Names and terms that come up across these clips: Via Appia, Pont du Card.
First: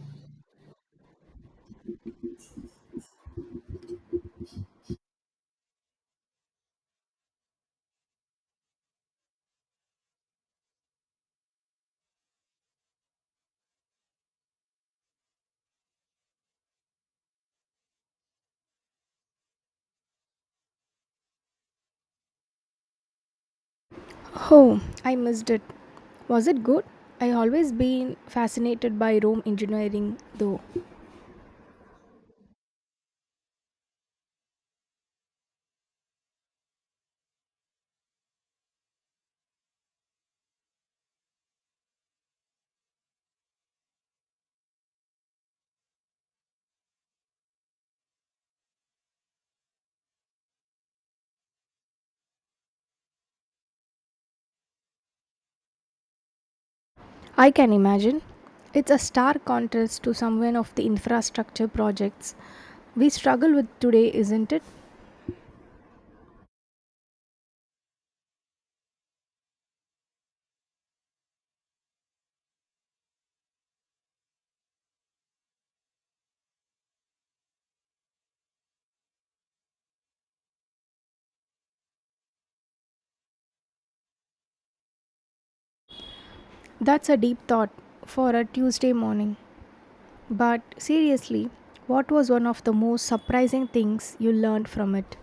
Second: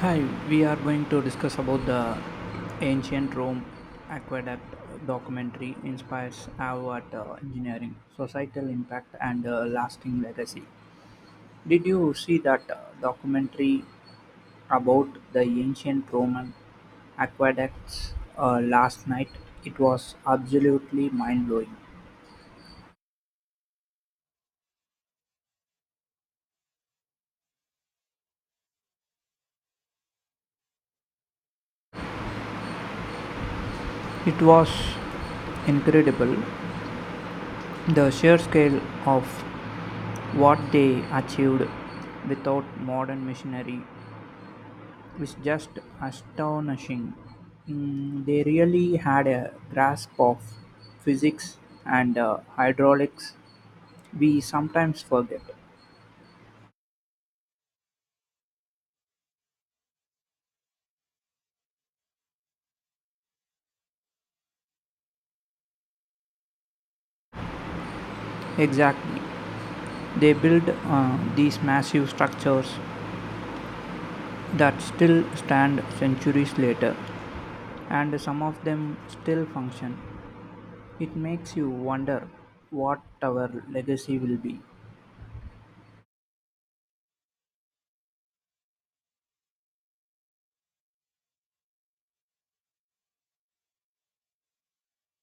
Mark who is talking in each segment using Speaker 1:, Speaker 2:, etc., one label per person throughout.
Speaker 1: Hi, we are going to discuss about the ancient Rome aqueduct documentary inspires Harvard engineering, societal impact, and lasting legacy. Did you see that documentary about the ancient Roman aqueducts last night? It was absolutely mind blowing.
Speaker 2: Oh, I missed it. Was it good? I always been fascinated by Rome engineering though.
Speaker 1: It was incredible. The sheer scale of what they achieved without modern machinery is just astonishing. They really had a grasp of physics and hydraulics we sometimes forget.
Speaker 2: I can imagine. It's a stark contrast to some of the infrastructure projects we struggle with today, isn't it?
Speaker 1: Exactly. They built these massive structures that still stand centuries later, and some of them still function. It makes you wonder what our legacy will be.
Speaker 2: That's a deep thought for a Tuesday morning. But seriously, what was one of the most surprising things you learned from it?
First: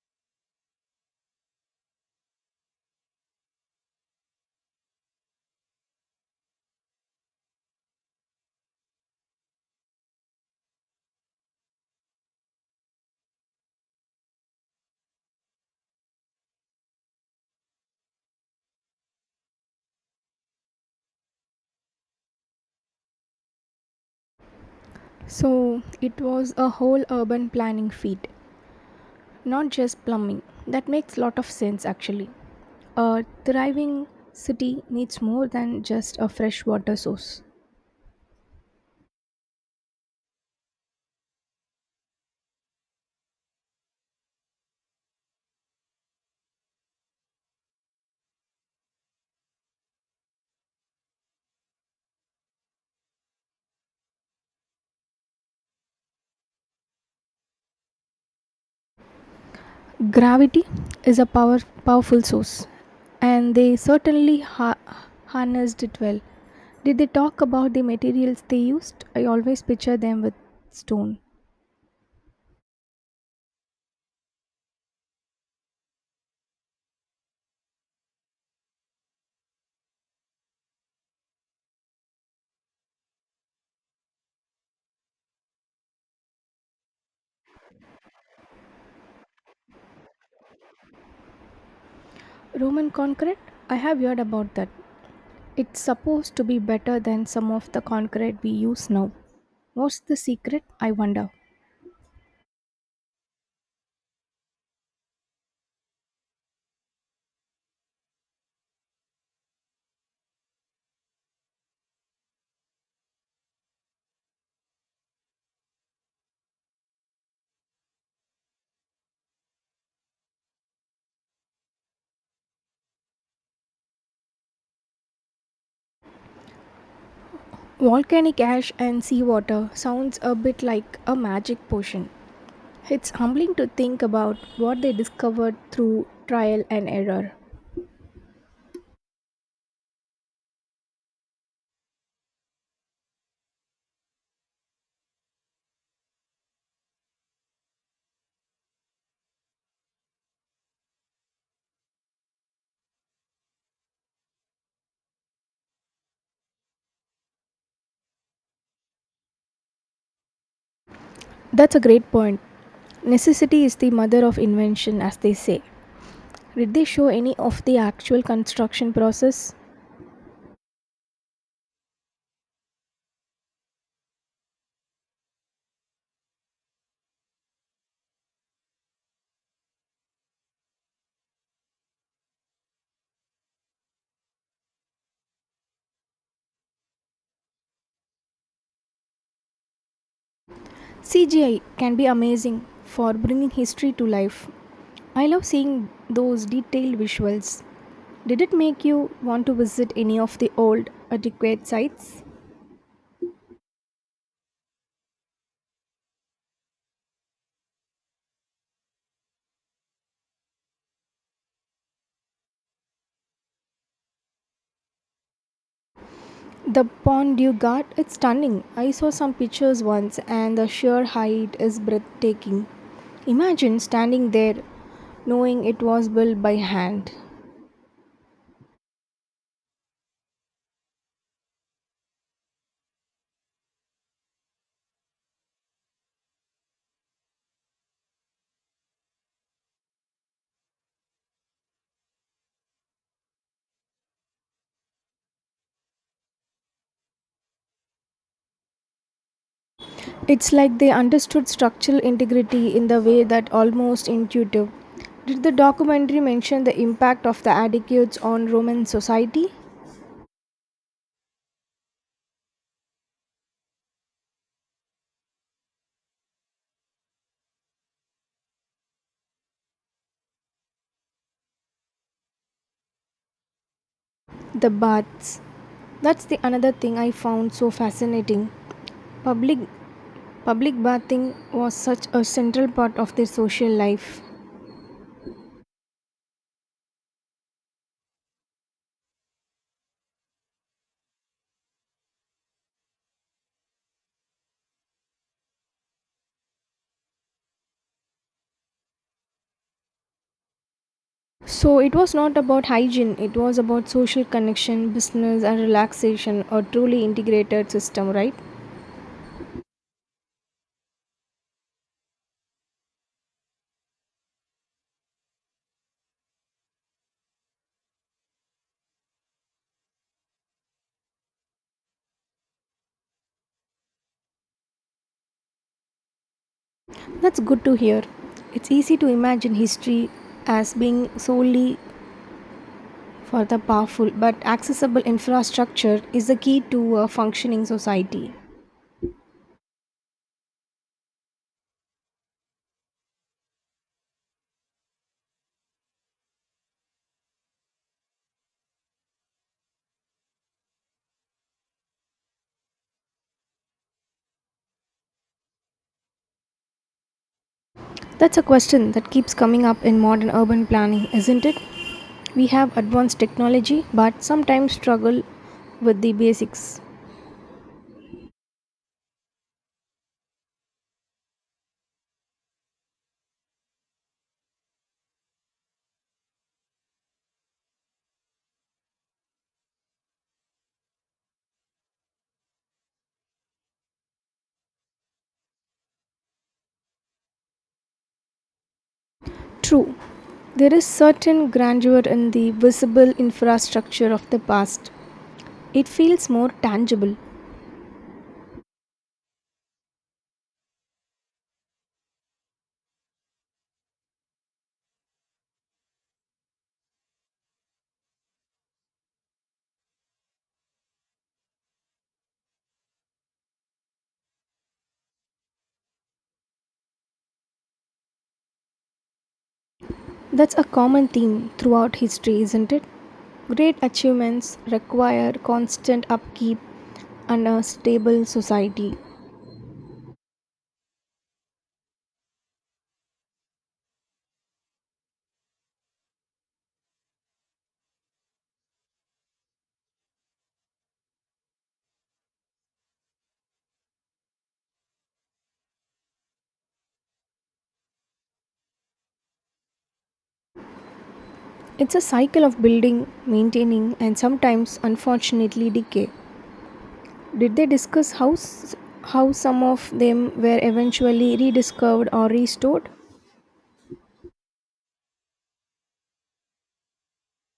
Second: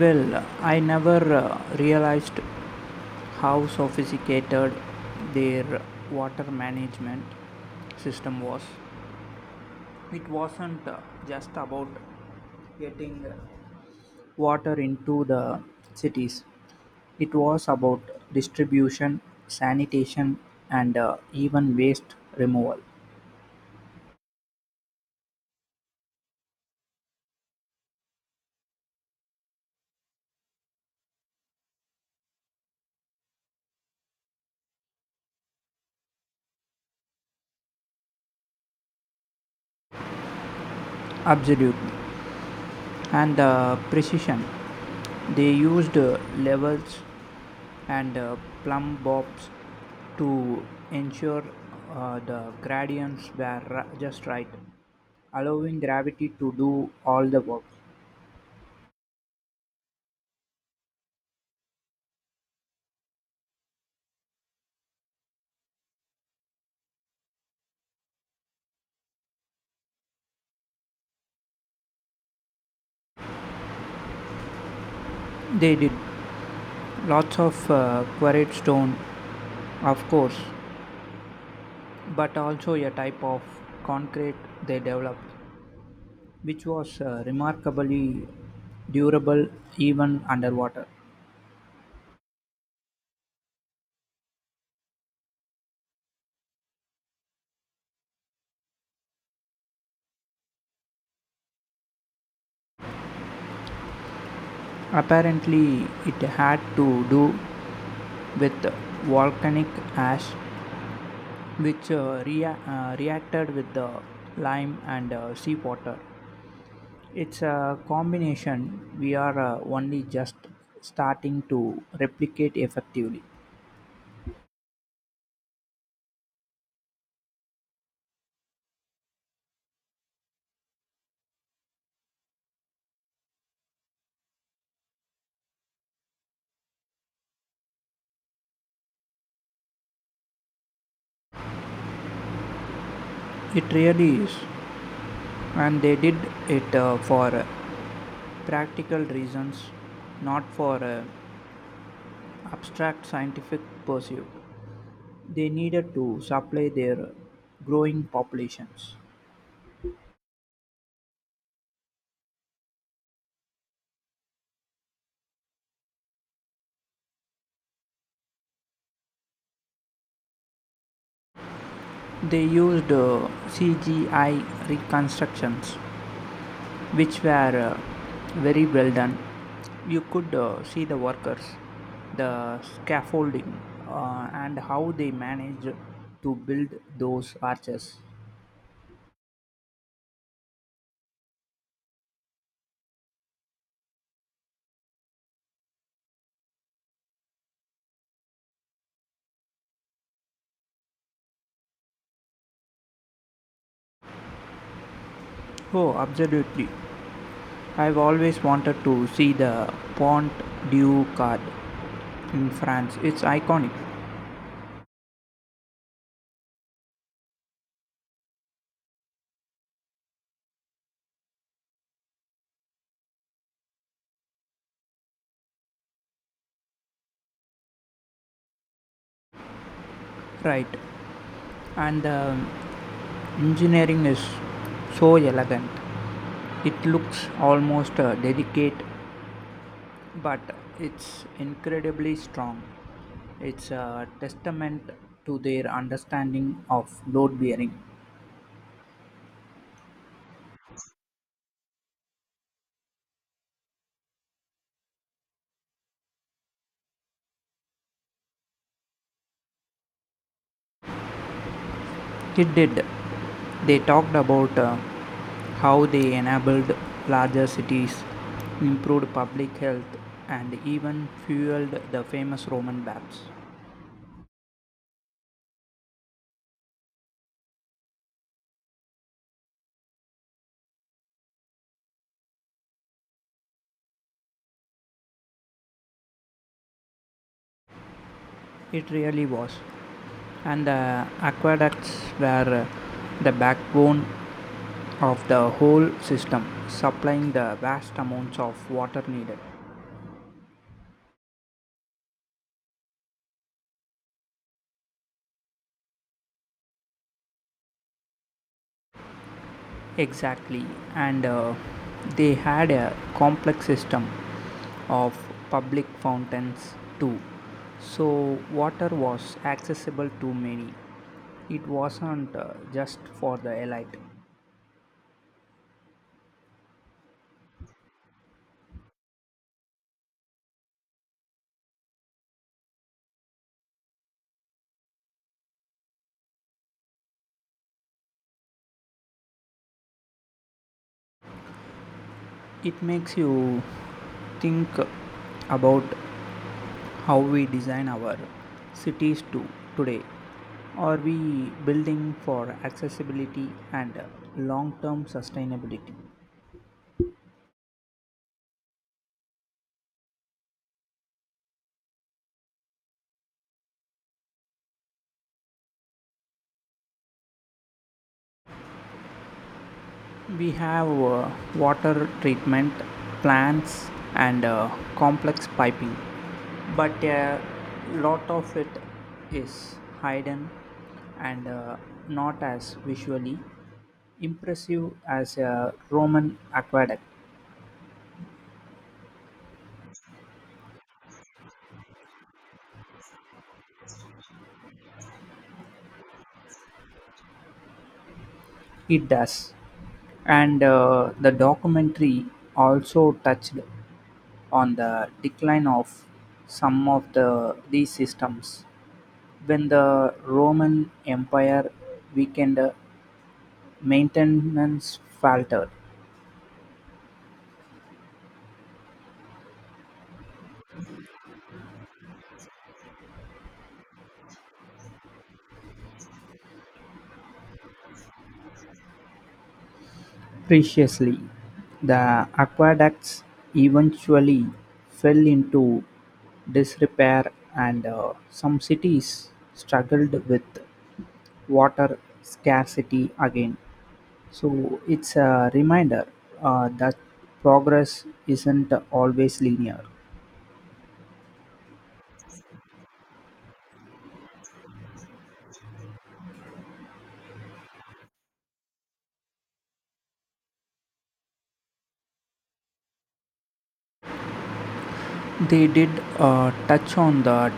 Speaker 1: Well, I never realized how sophisticated their water management system was. It wasn't just about getting water into the cities, it was about distribution, sanitation, and even waste removal.
Speaker 2: So, it was a whole urban planning feat, not just plumbing. That makes lot of sense actually. A thriving city needs more than just a fresh water source.
Speaker 1: Absolutely, and the precision. They used levels and plumb bobs to ensure the gradients were just right, allowing gravity to do all the work.
Speaker 2: Gravity is a power, powerful source, and they certainly harnessed it well. Did they talk about the materials they used? I always picture them with stone.
Speaker 1: They did lots of quarried stone, of course, but also a type of concrete they developed, which was remarkably durable even underwater.
Speaker 2: Roman concrete? I have heard about that. It's supposed to be better than some of the concrete we use now. What's the secret, I wonder?
Speaker 1: Apparently, it had to do with volcanic ash, which reacted with the lime and seawater. It's a combination we are only just starting to replicate effectively.
Speaker 2: Volcanic ash and seawater sounds a bit like a magic potion. It's humbling to think about what they discovered through trial and error.
Speaker 1: It really is. And they did it for practical reasons, not for abstract scientific pursuit. They needed to supply their growing populations.
Speaker 2: That's a great point. Necessity is the mother of invention, as they say. Did they show any of the actual construction process?
Speaker 1: They used CGI reconstructions, which were very well done. You could see the workers, the scaffolding, and how they managed to build those arches.
Speaker 2: CGI can be amazing for bringing history to life. I love seeing those detailed visuals. Did it make you want to visit any of the old, antiquated sites?
Speaker 1: Oh, absolutely. I've always wanted to see the Pont du Card in France. It's iconic,
Speaker 2: The pond you got, it's stunning. I saw some pictures once and the sheer height is breathtaking. Imagine standing there knowing it was built by hand.
Speaker 1: right? And the engineering is so elegant. It looks almost delicate, but it's incredibly strong. It's a testament to their understanding of load bearing.
Speaker 2: It's like they understood structural integrity in the way that almost intuitive. Did the documentary mention the impact of the aqueducts on Roman society?
Speaker 1: It did. They talked about how they enabled larger cities, improved public health, and even fueled the famous Roman baths.
Speaker 2: The baths. That's the another thing I found so fascinating. Public public bathing was such a central part of their social life.
Speaker 1: It really was. And the aqueducts were the backbone of the whole system, supplying the vast amounts of water needed.
Speaker 2: So it was not about hygiene, it was about social connection, business, and relaxation, a truly integrated system, right?
Speaker 1: Exactly, and they had a complex system of public fountains too, so water was accessible to many. It wasn't just for the elite.
Speaker 2: That's good to hear. It's easy to imagine history as being solely for the powerful, but accessible infrastructure is the key to a functioning society.
Speaker 1: It makes you think about how we design our cities to today. Are we building for accessibility and long-term sustainability?
Speaker 2: That's a question that keeps coming up in modern urban planning, isn't it? We have advanced technology, but sometimes struggle with the basics.
Speaker 1: We have water treatment plants and complex piping, but a lot of it is hidden and not as visually impressive as a Roman aqueduct.
Speaker 2: True, there is certain grandeur in the visible infrastructure of the past. It feels more tangible.
Speaker 1: It does, and the documentary also touched on the decline of some of the these systems. When the Roman Empire weakened, maintenance faltered.
Speaker 2: That's a common theme throughout history, isn't it? Great achievements require constant upkeep and a stable society.
Speaker 1: Preciously, the aqueducts eventually fell into disrepair, and some cities struggled with water scarcity again. So it's a reminder that progress isn't always linear.
Speaker 2: It's a cycle of building, maintaining, and sometimes, unfortunately, decay. Did they discuss how some of them were eventually rediscovered or restored?
Speaker 1: They did touch on that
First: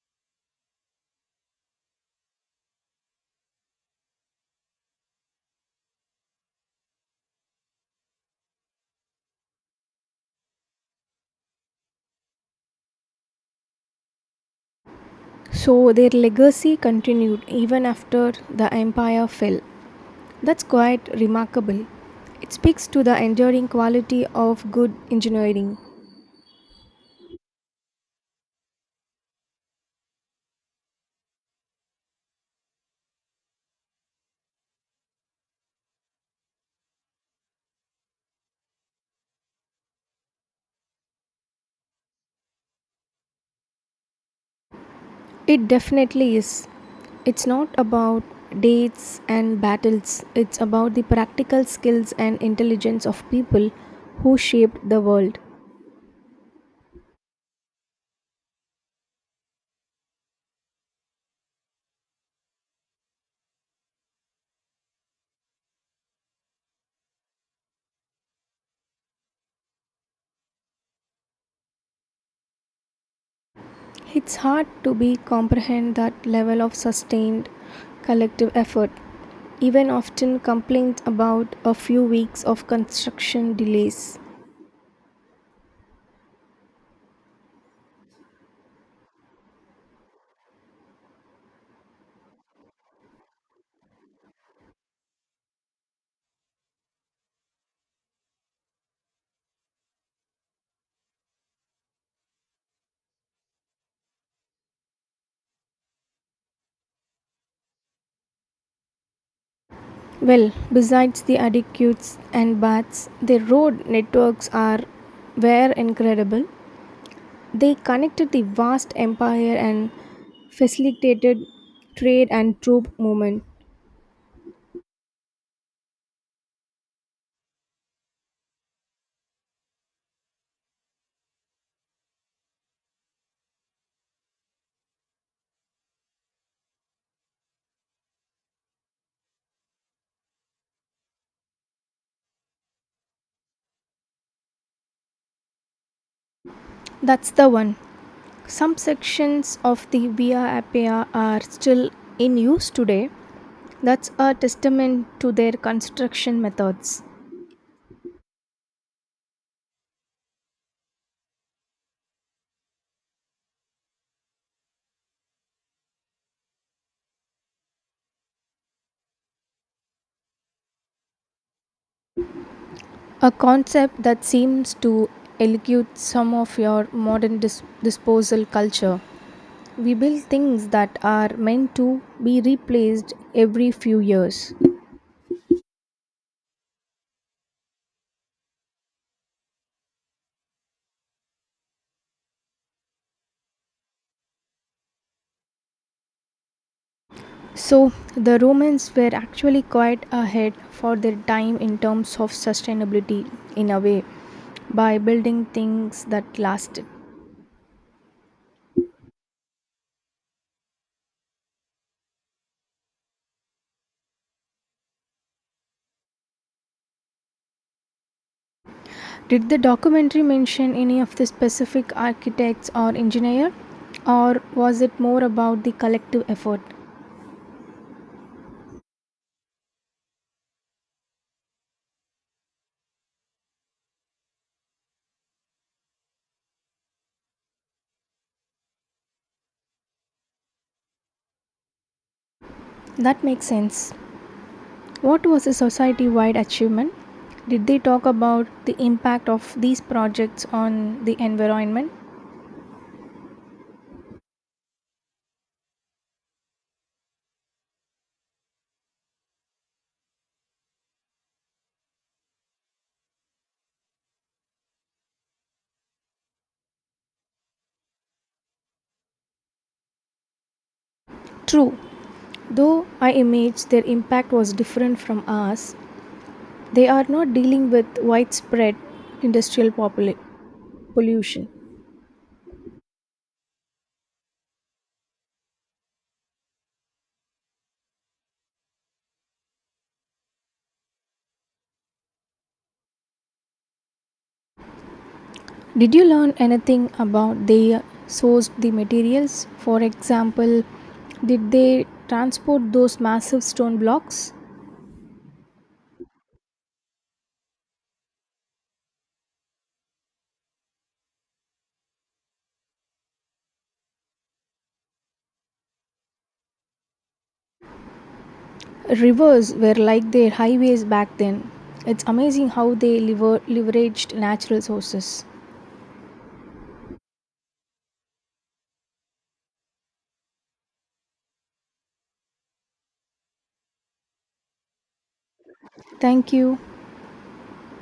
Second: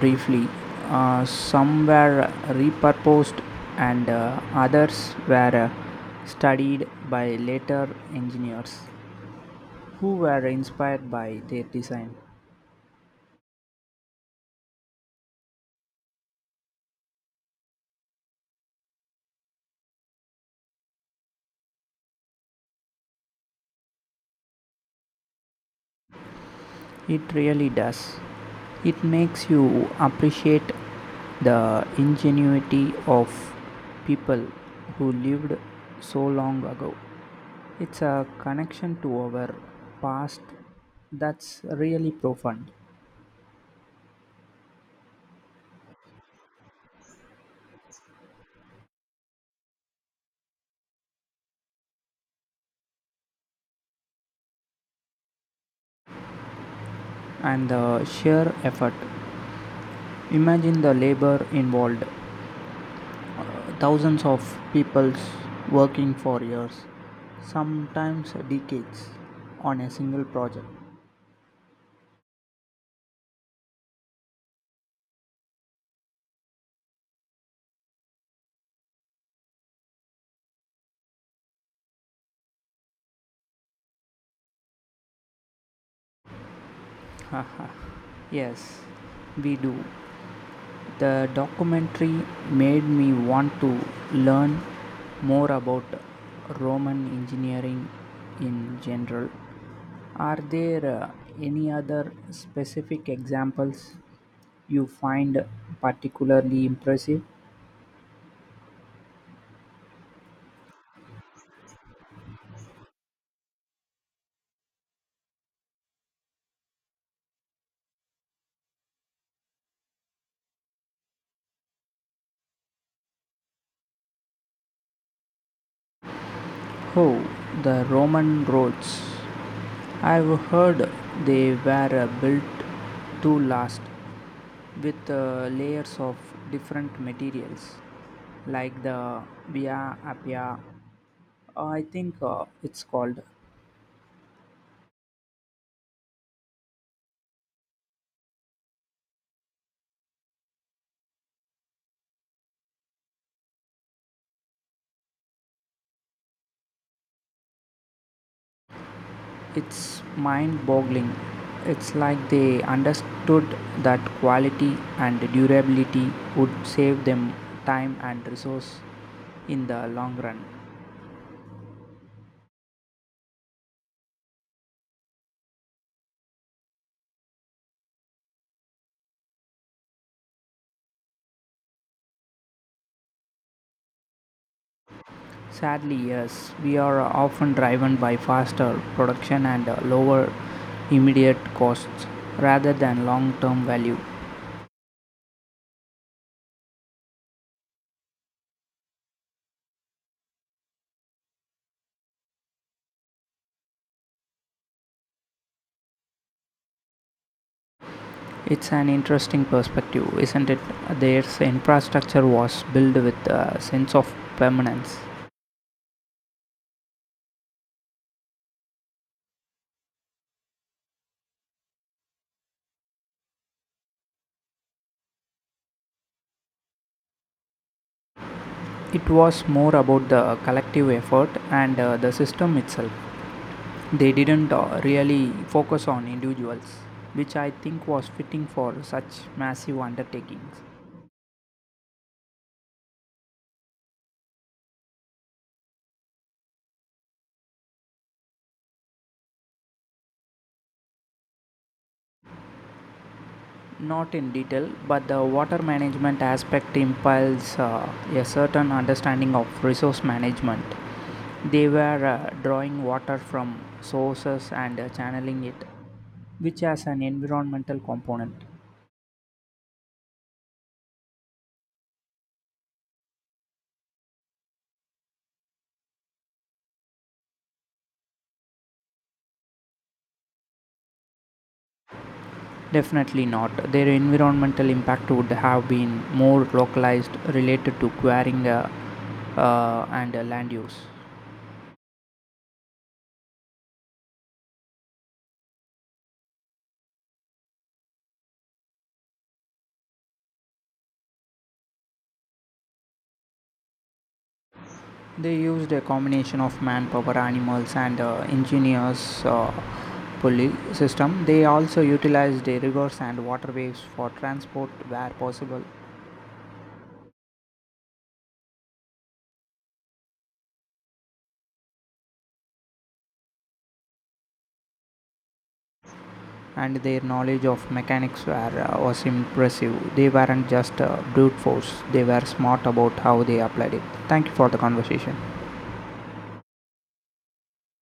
Speaker 1: briefly. Some were repurposed, and others were studied by later engineers who were inspired by their design.
Speaker 2: So their legacy continued even after the empire fell. That's quite remarkable. It speaks to the enduring quality of good engineering.
Speaker 1: It really does. It makes you appreciate the ingenuity of people who lived so long ago. It's a connection to our past that's really profound,
Speaker 2: It definitely is. It's not about dates and battles, it's about the practical skills and intelligence of people who shaped the world.
Speaker 1: and the sheer effort. Imagine the labor involved, thousands of people working for years, sometimes decades, on a single project.
Speaker 2: It's hard to be comprehend that level of sustained collective effort. Even often complained about a few weeks of construction delays.
Speaker 1: Haha. Yes, we do. The documentary made me want to learn more about Roman engineering in general. Are there any other specific examples you find particularly impressive?
Speaker 2: Well, besides the adequates and baths, their road networks are were incredible. They connected the vast empire and facilitated trade and troop movement.
Speaker 1: Oh, the Roman roads. I've heard they were built to last with layers of different materials like the Via Appia, I think it's called.
Speaker 2: That's the one. Some sections of the Via Appia are still in use today. That's a testament to their construction methods.
Speaker 1: It's mind boggling. It's like they understood that quality and durability would save them time and resource in the long run.
Speaker 2: A concept that seems to elude some of your modern disposal culture. We build things that are meant to be replaced every few years.
Speaker 1: Sadly, yes, we are often driven by faster production and lower immediate costs rather than long term value.
Speaker 2: So, the Romans were actually quite ahead for their time in terms of sustainability, in a way, by building things that lasted.
Speaker 1: It's an interesting perspective, isn't it? Their infrastructure was built with a sense of permanence.
Speaker 2: Did the documentary mention any of the specific architects or engineer, or was it more about the collective effort?
Speaker 1: It was more about the collective effort and the system itself. They didn't really focus on individuals, which I think was fitting for such massive undertakings.
Speaker 2: That makes sense. What was the society wide achievement? Did they talk about the impact of these projects on the environment?
Speaker 1: Not in detail, but the water management aspect implies a certain understanding of resource management. They were drawing water from sources and channeling it, which has an environmental component.
Speaker 2: True, though I imagine their impact was different from ours, they are not dealing with widespread industrial pollution.
Speaker 1: Definitely not. Their environmental impact would have been more localized, related to quarrying and land use.
Speaker 2: Did you learn anything about they sourced the materials? For example, did they transport those massive stone blocks?
Speaker 1: They used a combination of manpower, animals, and ingenious pulley system. They also utilized rivers and waterways for transport where possible,
Speaker 2: Rivers were like their highways back then. It's amazing how they leveraged natural sources.
Speaker 1: and their knowledge of mechanics was impressive. They weren't just brute force; they were smart about how they applied it. Thank you for the conversation.
Speaker 2: Thank you.